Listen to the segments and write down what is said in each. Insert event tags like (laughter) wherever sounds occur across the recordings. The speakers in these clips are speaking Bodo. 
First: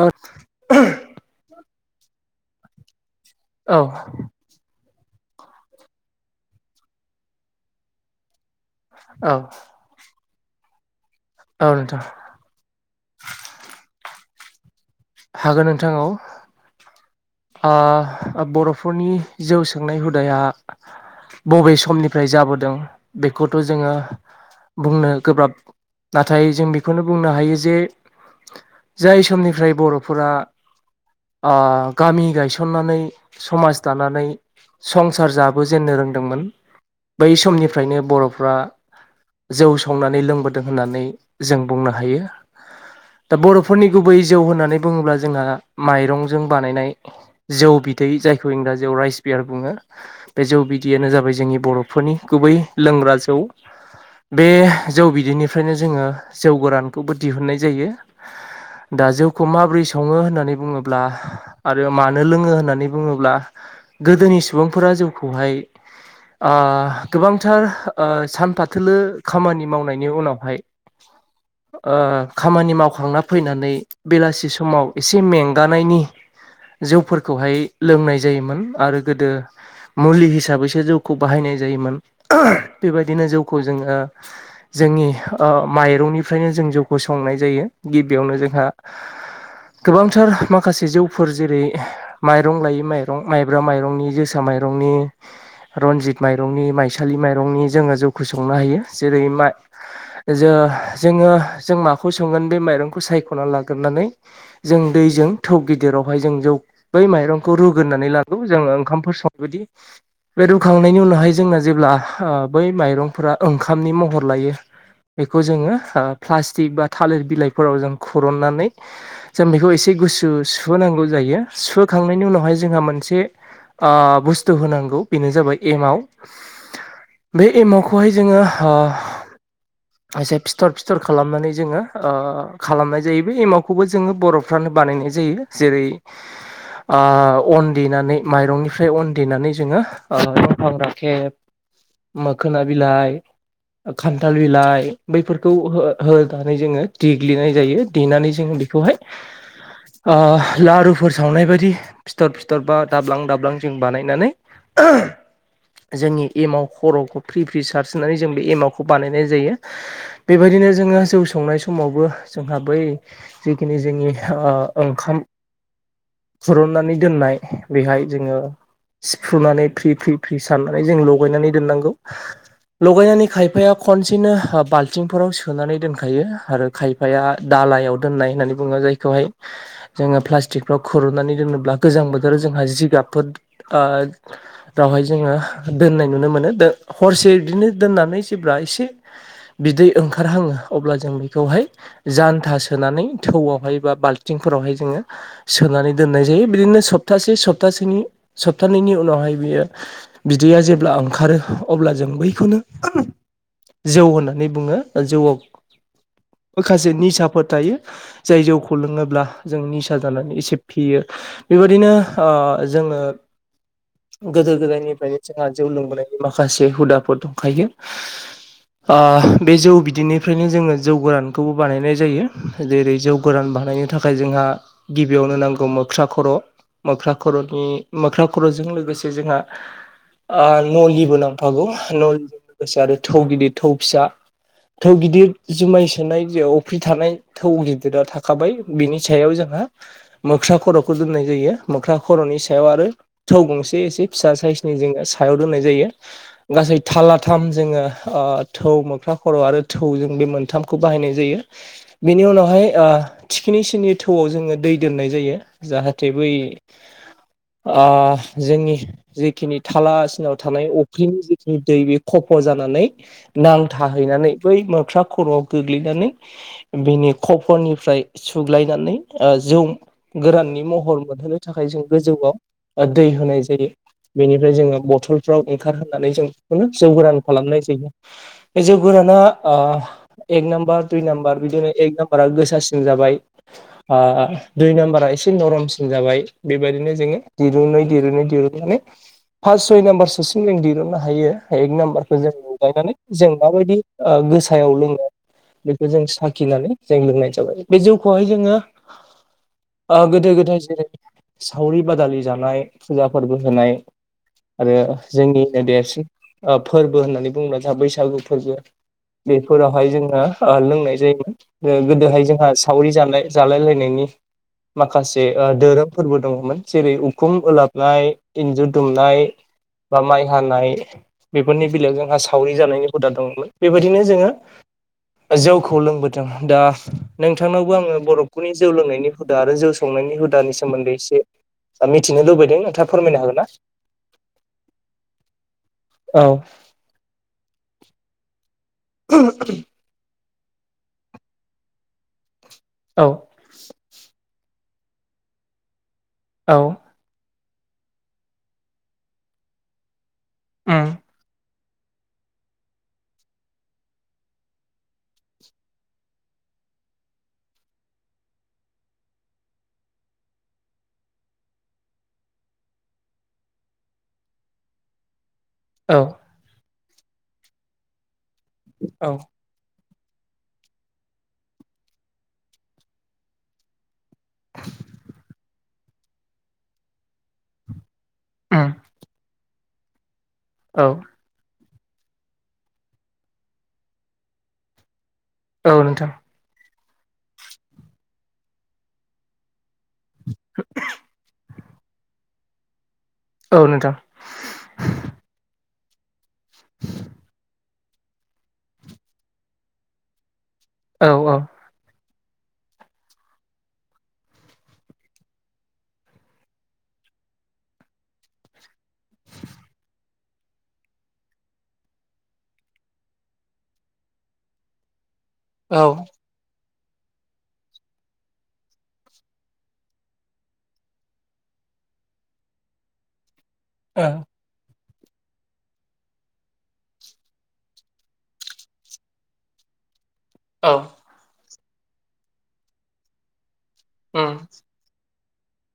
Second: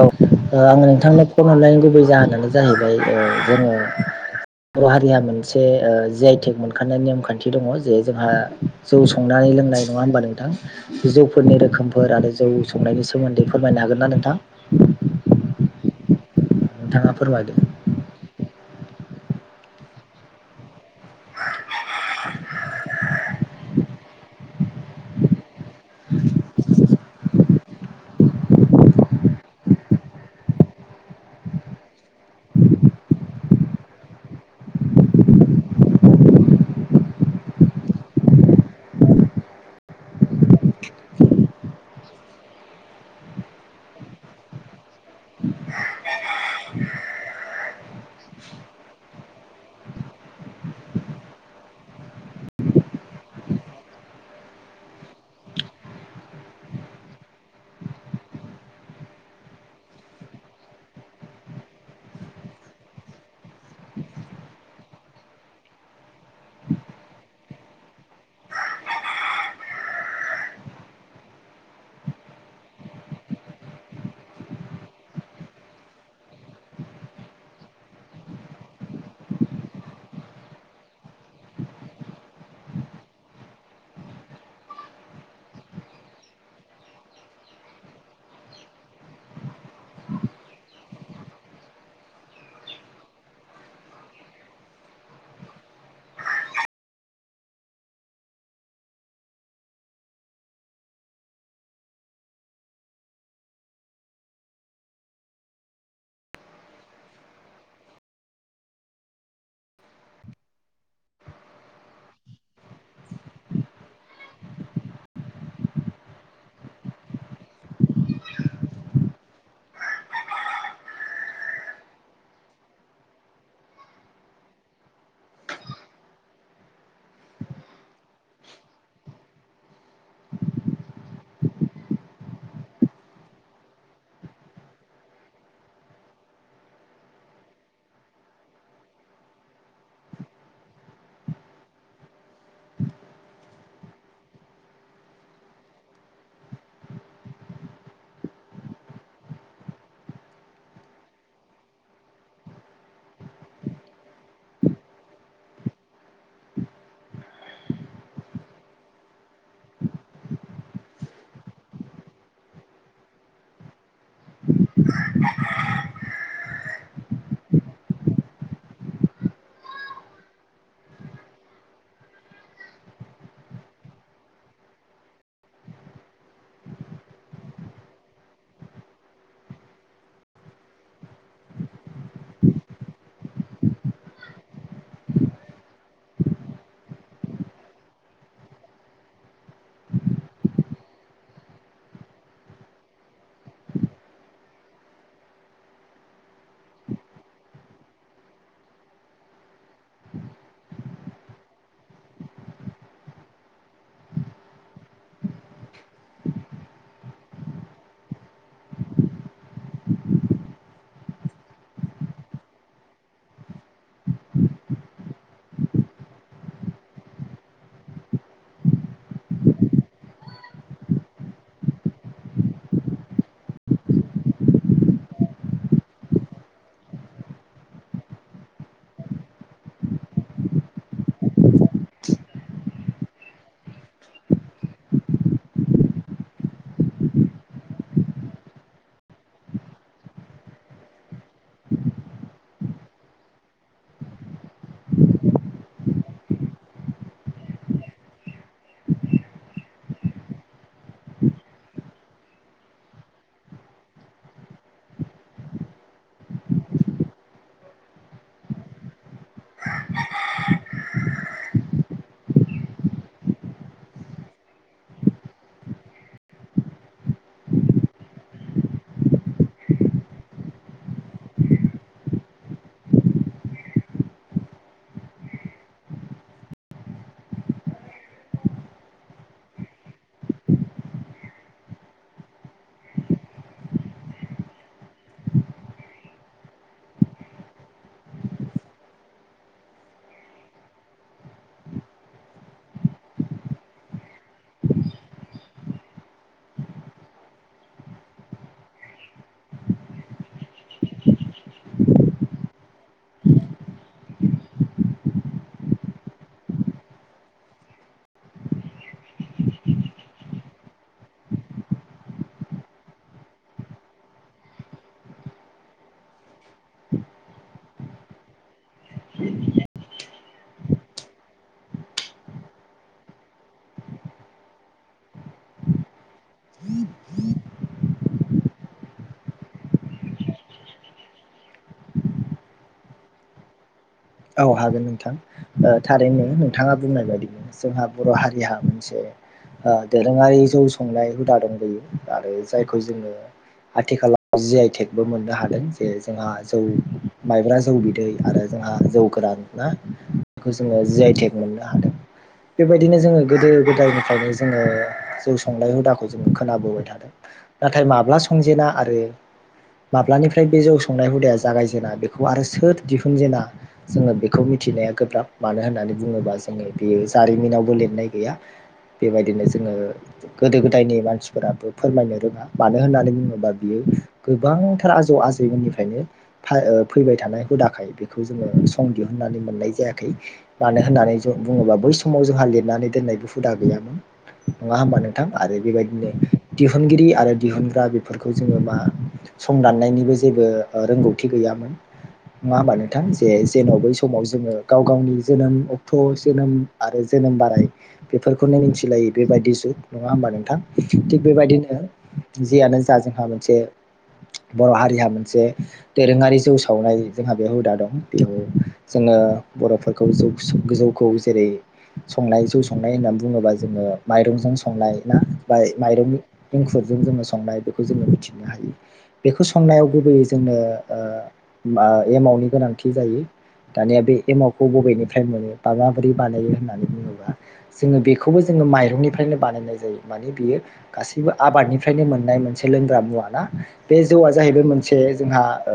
औ आङो नोंथांनो फन हरलायनायनि गुबै जाहोनानो जाहै ओ जोङो औ बर' हारिया मोनसे ओ जि आइटेक मोनखानायनाय नेम खान्थि दङ जे जोंहा जौ औ संनानै लोंनाय नङा होमबा नोंथां? जौफोरनि औ नोंथां रोखोमफोर आरो जौ संनायनि सोमोन्दै फोरमायनो हागोन ना नोंथां? हागोन नोंथां नोंथाङा फोरमायदो औ ओ-ओ बर' फोरनि जौ सोंनाय हुदाया बबे समनिफ्राय जाबोदों बेखौथ' जोङो बुंनो गोब्राब नाथाय जों बेखौनो बुंनो हायो जे जाय सोमनिफ्राय बर'फोरा ओ गामि गायसननानै समाज दानानै। संसार जाबोजेननो रोंदोंमोन बै समनिफ्रायनो बर'फ्रा जौ संनानै लोंबोदों होननानै जों बुंनो हायो। दा बर'फोरनि गुबै जौ होननानै बुङोब्ला जोंहा माइरंजों बानायनाय। जौ बिदै जायखौ इंराजियाव राइस बियार बुङो बे जौ बिदैयानो जाबाय जोंनि बर'फोरनि गु गुबै लोंग्रा जौ। बे जौ बिदैनिफ्रायनो जोङो जौ गोरानखौबो दिहुनन्नाय जायो। दा जौ खौ माबोरै सङो होननानै बुङोब्ला आरो मानो लोङो होननानै बुङोब्ला गोदोनि सुबुंफोरा जौ खौहाय ओ गोबांथार ओ सानफाथोलो खामानि मावनायनि उनावहाय (inaudible) ओ खामानि मावखांना फैनानै बेलासि समाव एसे मेंगानायनि जौफोरखौहाय लोंनाय जायोमोन आरो गोदो मुलि हिसाबैसो जौखौ बाहायनाय जायोमोन बेबायदिनो जौखौ जोङो जोंनि ओ माइरंनिफ्रायनो जों जौखौ संनाय जायो गिबियावनो जोंहा गोबांथार माखासे जौफोर जेरै माइरं लायै माइरं माइब्रा माइरंनि जोसा माइ माइरंनि रनजित माइरंनि माइसालि माइरंनि जोंङो जौखौ संनो हायो जेरै माइ जों जोंङो जों माखौ सोंगोन बे माइरंखौ सायख'ना ला नानै जों दैजों थौ गिदिरावहाय जों जौ बै माइरंखौ रुग्रोननानै लाग जों ओंखामफोर संनायबायदि बे रुखांनायनि उनावहाय जोंना जेब्ला ओ बै माइरंफोरा ओंखामनि महर लायो। बेखौ जोंङो प्लास्टिक बा थालिर बिलाइफोराव जों खुरननानै जों बेखौ एसे गुसु सुहोनांगौ जायो सुहोखांनायनि उनावहाय जोंहा मोनसे आ बुस्थु होनांगौ बेनो जाबाय एमाव बे एमावखौ खौहाय जोंङो ओ एसे फिथर फिथर खालामनानै जोंङो ओ खालामनाय जायो। बे एमावखौबो जोंङो बर'फ्रानो बानायनाय जायो जेरै ओ अन देनानै माइरंनिफ्राय अन देनानै जोंङो दफां राखेब मोखोन बिलाय खान्थाल बिलाइ बैफोरखौ होनानै जोंङो देग्लिनाय जायो। देनानै जों बेखौहाय ओ लारुफोर सावनाय बायदि फिथर फिथर बा दाब्लां दाब्लां जों बानायनानै ओह जोंनि एम आव खर'खौ फ्रि फ्रि सार्ज होननानै जों बे एम आव खौ बानायनाय जायो बेबायदि बिनो जोंङो जौ संनाय समावबो जोंहा बै जिखिनि जोंनि ओ ओंखाम खुरुननानै दोननाय। बिहाय जोंङो सिफ्रुनानै फ्रि फ्रि फ्रि साननानै जों लगायनानै दोननांगौ लगायनानै खायफाया खनसेनो बाल्थिंफोराव सोनानै दोनखायो आरो खायफाया दालायाव दोन्नाय होननानै बुंङो जायखौहाय जोंङो प्लास्टिक फाव खुरुनानै दोनोब्ला गोजां बोथोर जोंहा जिगाबफोरहाय जोंङो दोननाय नुनो मोनो हसे बिदिनो दोननानै जेब्ला एसे बिदै ओंखारहङो अब्ला जों बेखौहाय जान्था सोनानै थौआवहाय बा बाल्थिंफोरावहाय जोंङो सोनानै दोननाय जायो बिदिनो सब सप्तासे सप्तासेनि सप्तानैैनि उनावहाय बियो बिदैया जेब्ला ओंखार खारो अब्ला जों बैखौनो जौ होननानै बुंङो जौआव माखासे निसाफोर थायो जाय जौखौ लोंङोब्ला जों निसा जानानै एसे फियो बे बिदिनो ओ जोंङो गोदो गोदायनिफ्रायनो जोंहा जौ लोंबोनायनि माखासे हुदाफोर दंखायो। आह बे जौ बिदैनिफ्रायनो जोंङो जौ गोरान बेखौबो बानायनाय जायो जेरै जौ गोरान बानायनो थाखाय जोंहा गिबियावनो नांगौ मोख्रा खर'। मोख्रा खर'नि मोख्रा खर'जों लोगोसे जोंहा आ नलिबो नांफागौ नलिजों लोगोसे आरो थौ गिदिर थौ फिसा थौ गिदिर जुमायस नाय अफ्रि थानाय थौ गिदिरा थाखाबाय बिनि सायाव जोंहा मोख्रा खर'खौ दोननाय जायो मोख्रा खर'नि सायाव आरो थाव गंसे एसे फिसा साइसनि जोंङो सायाव दोननाय जायो। गासै थालाथाम जोंङो ओ थौ मोख्रा खर' आरो थौजों बे मोनथाम खौ बाहायनाय जायो बेनि उनावहाय ओ थिखिनिसिनि थौआव जोंङो दै दोननाय जायो। जाहाथे बै ओ जोंनि जिखिनि थालासिनाव थानाय अख्रिनि जिखिनि दै बे खब फ जानानै नांथाहैनानै बै मोख्रा खर'आव गोग्लैनानै बिनि खफनिफ्राय सुग्लायनानै ओ जौ गोरान नि महर मोनहोनो थाखाय जों गोजौआव ओ दै होनाय जायो। बेनिफ्राय जोङो बथलफ्राव ओंखारहनानै जों बेखौनो जौ गोरान खालामनाय जायो बे जौ गोरान (unintelligible) ओ एक नाम्बार दुइ नाम्बार बिदिनो एक नाम्बारा गोसासिन जाबाय आ दुइ नाम्बारा एसे नरमसिन जाबाय बेबायदिनो जोङो दिरुनै दिरुनै दिरुननानै फास सय नाम्बार सोसिम जों दिरुननो हायो एक नाम्बारखौ जों लुगायनानै जों माबायदि ओ गोसायाव लों बेखो जों साखिनानै जों लोंनाय जाबाय बे जौखौहाय जोङो ओ गोदो गोदाय जेरै सावरि बादालि जानाय फुजा फोर्बो होनाय आरो जोंनिनो देरसिन ओ फोर्बो होननानै (unintelligible) बैसागु फोर्बो। बेफोराव हाय जोंङो ओ लोंनाय जायोमोन गोदोहाय जोंहा सावरि जानाय जालाय लायनायनि माखासे ओ धोरोम फोर्बो दङमोन जेरै उखुम ओलाबनाय इन्जुर दुमनाय बा माइ हानाय बेफोरनि बेलायाव जोंहा सावरि जानायनि हुदा दंमोन बेबायदिनो जोङो जौ खौ लोंबोदों दा नोंथांनावबो आङो बर' नखुनि जौ लोंनायनि हुदा आरो जौ संनायनि हुदानि सोमोन्दै एसे ओ मिथिनो लुबैदों नोंथाङा फोरमायनो हागोन ना। औ हागोन नोंथां ओ थारैनो औ नोंथाङा बुंनाय बायदि जोंहा बर' हारिहा मोनसे ओ दोरोङारि जौ संनाय हुदा दं बेयो आरो जायखौ औ जोङो आथिखालाव जि आइ टेकबो मोननो हादों जे जोंहा जौ औ माइब्रा जौ बिदै आरो जोंहा जौ गोरान ना बेखौ जोङो उम जि आइ टेक मोनो हादों। बेबायदिनो जोङो गोदो गोदायनिफ्रायनो जोङो जौ संनाय हुदाखौ जों खोनाबोबाय थादों। नाथाय माब्ला संजेना आरो माब्लानिफ्राय बे जौ संनाय हुदाया जागायजेना बेखौ आरो सोर दिहुनजेना जोङो बेखौ मिथिनाया गोब्राब मानो होननानै औ बुङोबा जोङो बेयो जारिमिनावबो लिरनाय गैया। औ बेबायदिनो जोङो गोदो गोदायनि मानसिफोराबो फोरमायनो रोङा मानो होननानै बुङोबा बियो गोबांथार आजौ आजैमोननिफ्रायनो थायओ फैबाय थानाय हुदाखाय बेखौ जों उम जों दिहुननानै मोननाय जायाखै मानो औ होननानै जों बुङोबा बै समाव जोंहा लिरनानै दोननायबो हुदा गैयामोन नङा होमबा नोंथां आरो औ बेबायदिनो नोंथां दिहुनगिरि आरो दिहुनग्रा बेफोरखौ जोङो मा संना नायनिबो जेबो ओ रोंगौथि गैयामोन नङा होमबा नोंथां जे औ जेन' बै नोंथां समाव जोङो गाव गावनि जोनोम अक्ट' जोनोम आरो जोनोम बाराय बेफोरखौनो मिथिलायि बेबायदि जुग नङा होमबा नोंथां औ थिग बेबायदिनो जियानो जा जोंहा मोनसे बर' हारिहा मोनसे दोरोङारि जौ सावनाय जोंहा बे हुदा दं बेयाव जोङो बर'फोरखौ जौ गोजौखौ जेरै संनाय जौ संनाय होननानै बुङोबा जों ओ माइरंजों संनाय ना बा औ माइरंनि एंखुरजों जोङो संनाय बेखौ जोङो मिथिनो हायो बेखौ संनायाव गुबैयै जोंनो ओ मा एमावनि गोनांथि जायो दानिया औ बे एमाव खौ बबेनि फ्राय मोनो बा गाबोरै बानायो होननानै बुङोबा जोङो बेखौबो जोङो माइरंनिफ्रायनो बानायनाय जायो। माने बियो औ गासैबो आबादनिफ्रायनो मोननाय मोनसे लोंग्रा मुवा ना बे जौआ उम जाहैबाय मोनसे जोंहा ओ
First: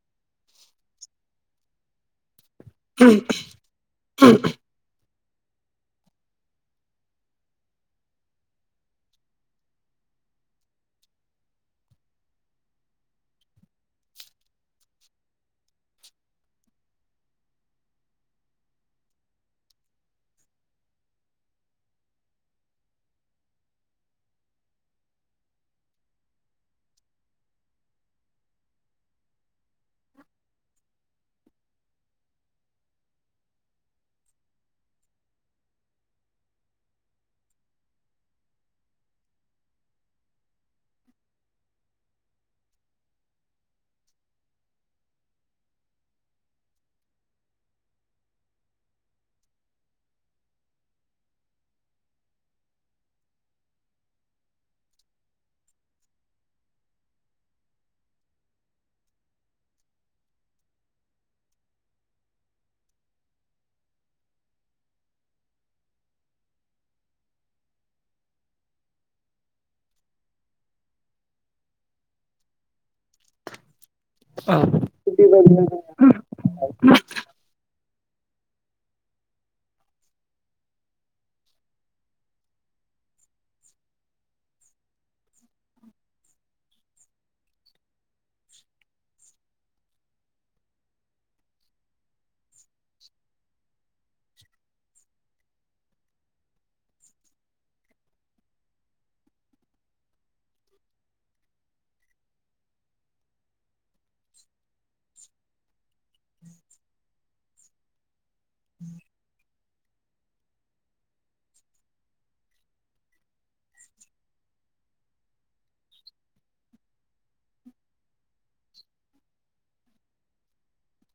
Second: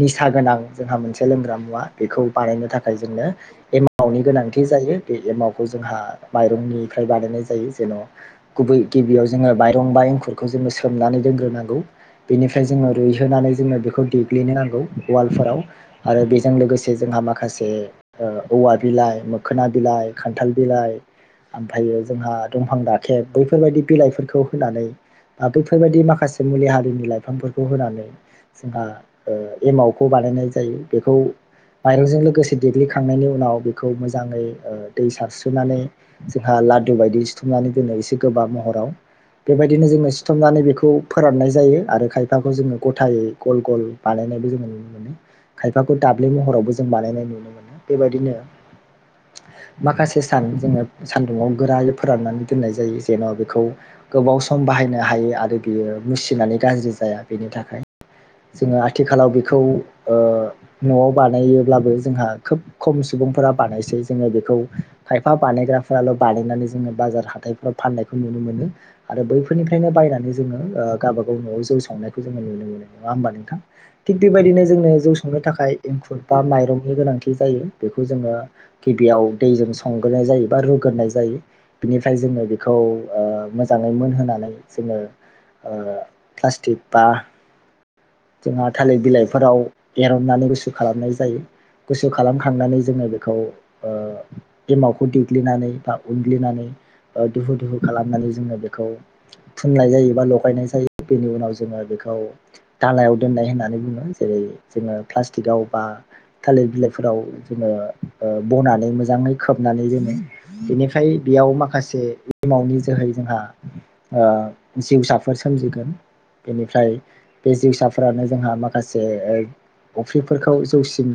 निसा गोनां। जोंहा मोनसे लोंग्रा मुवा बेखौ बानायनो थाखाय जोंनो एमावनि गोनांथि जायो। बे एमावखौ जोंहा माइरंनिफ्राय बानायनाय जायो जेन' गुबै गिबियाव जोङो माइरं बाय एंखुरखौ जोङो सोमनानै दोनग्रोनांगौ। बेनिफ्राय जोङो रुइहोनानै जोङो बेखौ देग्लिनो नांगौ वालफोराव आरो बेजों लोगोसे जोंहा माखासे ओ औवा बिलाइ मोखोना बिलाइ खान्थाल बिला इ ओमफायो जोंहा दंफां दाखेब बैफोरबायदि बिलाइफोरखौ होनानै आ बैफोरबायदि माखासे मुलि हारिनि लाइफांफोरखौ होनानै जोंहा ओ एमावखौ बानायनाय जायो बेखौ माइरंजों लोगोसे देग्लिखांनायनि उनाव बेखौ मोजाङै ओ दै सारस्रुनानै जोंहा लादु बायदि सिुथुमनानै दोनो एसे गोबाब महराव बेबायदिनो जोङो सिथमनानै बेखौ फोराननाय जायो आरो खायफाखौ जोङो गथायै गल गल बानाय बनायबो जोङो नुनोमोनो खायफाखौ दाब्ले महरावबो जों बानायनाय नुनो मोनो बेबायदिनो। (inaudible) माखासे सान जोङो सान्दुंङाव गोरायै फोराननानै दोननाय जायो जेन' बेखौ गोबाव सम बा बाहायनो हायो आरो बियो मुसिनानै गाज्रि जाया बेनि थाखाय जोङो आथिखालाव बेखौ ओ न'आव बानायोबब्लाबो जोंहा खोब खम सुबुंफोरा बानायसै जोङो बेखौ खायफा बा बानायग्राफोराल' बानायनानै जोङो बाजार हााइफोराव फाननायखौ नुनो मोनो आरो बैफोरनिफ्रायनो बायनानै जोङो ओ गावबा गाव न'आव जौ संनायखौ जोङो नुनो मोनो। नङा होमबा नोंथां थिग औ बेबायदिनो जोंनो जौ संनो थाखाय बेबायदिनो एंखुर बा माइरंनि गोनांथि जायो। बेखौ जोङो गिबियाव दैजों संग्रोनाय जायो बा रुग्रोनाय जायो। बिनिफ्राय जोङो बेखौ ओ मोजाङै मोनहोनानै जोङो ओ फ्लास्टिक बा जोंहा थालिर बिलाइफोराव एरननानै गुसु खालामनाय जायो। गुसु खालामखांनानै जोङो बेखौ ओ एमावखौ देग्लिनानै बा उनग्लिनानै ओ दुहु दुहु खालामनानै जोङो बेखौ फुननाय जायो बा लगायनाय जायो बेनि उनाव जोङो बेखौ दालायाव दोननाय होननानै बुङो जेरै जोङो प्लास्टिकआव बा थालिर बिलाइफोराव जोङो ओ बनानै मोजाङै खोब नानै जोङो बेनिखाय बेयाव माखासे एमावनि जोहै जोंहा ओ जिउसाफोर सोमजिगोन बेनिफ्राय बे जिउसाफोरानो जोंहा माखासे ओ अफ्रिफोरखौ जौसिम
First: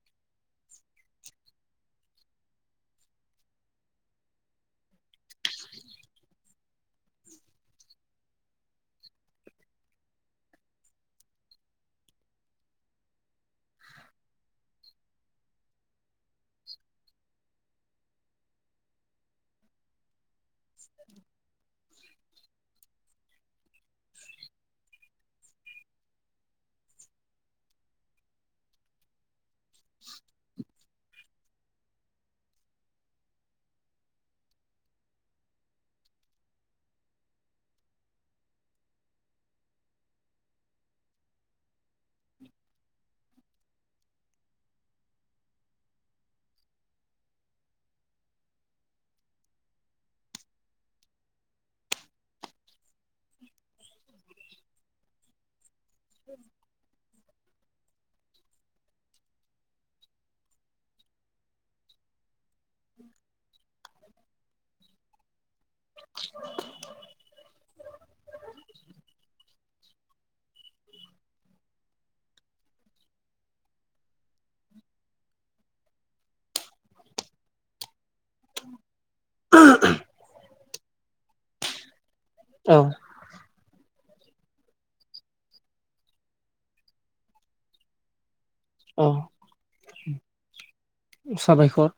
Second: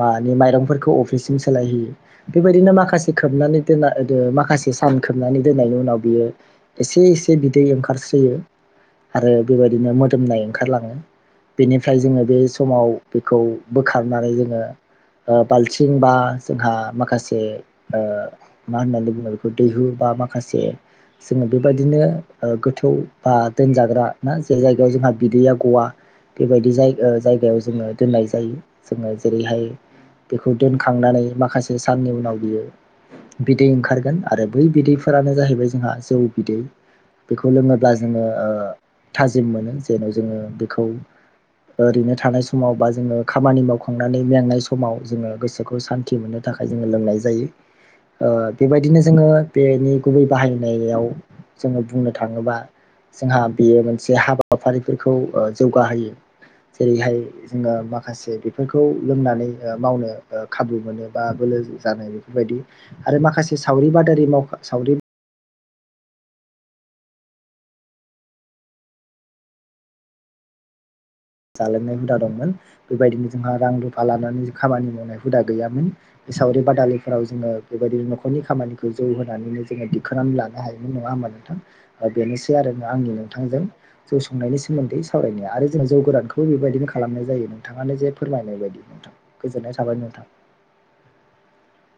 मानि माइरंफोरखौ अफ्रिसिम सोलायहैयो बेबायदिनो माखासे खोब खोबनानै दोनना माखासे सान खोबनानै दोननायनि उनाव बियो एसे एसे बिदै ओंखारस्रियो आरो बेबायदिनो मोदोमनाय ओंखारलाङो। बेनिफ्राय जोङो बे समाव बेखौ बोखारनानै जोङो ओ बालथिं बा जोंहा माखासे ओ मा होननानै बुङो बेखौ दैहु बा मा माखासे जोङो बेबायदिनो ओ गोथौ बा दोनजाग्रा ना जे जायगायाव जोंहा बिदैया गवा बेबायदि जाय ओ जायगायाव जोङो दोननाय जायो जोङो जेरैहाय बेखौ दोनखांनानै माखासे साननि उनाव बियो बिदै ओंखारगोन आरो बै बिदैफोरानो जाहैबाय जोंहा जौ बिदै । बेखौ लोङोब्ला जोङो ओ थाजिम मोनो। जेन' जोङो बेखौ ओरैनो थानाय समाव बा जोङो खामानि मावखांनानै मेंनाय समाव जोङो गोसोखौ सान्थि मोननो थाखाय जोङो लोंनाय जायो। ओ बेबायदिनो जोङो बेनि गुबै बाहायनायाव जोङो बुंनो थाङोबा जोंहा बेयो मोनसे हाबा हाबाफारिफोरखौ ओ जौगाहोयो जेरैहाय जोङो माखासे बेफोरखौ लोंनानै ओ मावनो खाबु ओ मोनो बा बोलो जानो बेफोरबायदि आरो माखासे सावरि बादारि माव सावरि (inaudible) जालोंनाय हुदा दंमोन बेबायदिनो जोंहा रां रुफा लानानै खामानि मावनाय हुदा गैयामोन सावरि बादालिफोराव जोङो बेबायदिनो नखरनि खामानिखौ जौ होनानैनो जोङो दिखांनानै लानो हायोमोन नङा होमबा नोंथां बेनोसै आरो औ आंनि नोंथांजों जौ संनायनि सोमोन्दै सावरायनाया आरो जों जौ गोरान खौ बेबायदिनो खालामनाय जायो नोंथांङानो जे फोरमायनाय बायदि औ नोंथां गोजोननाय थाबाय नोंथां साबायखर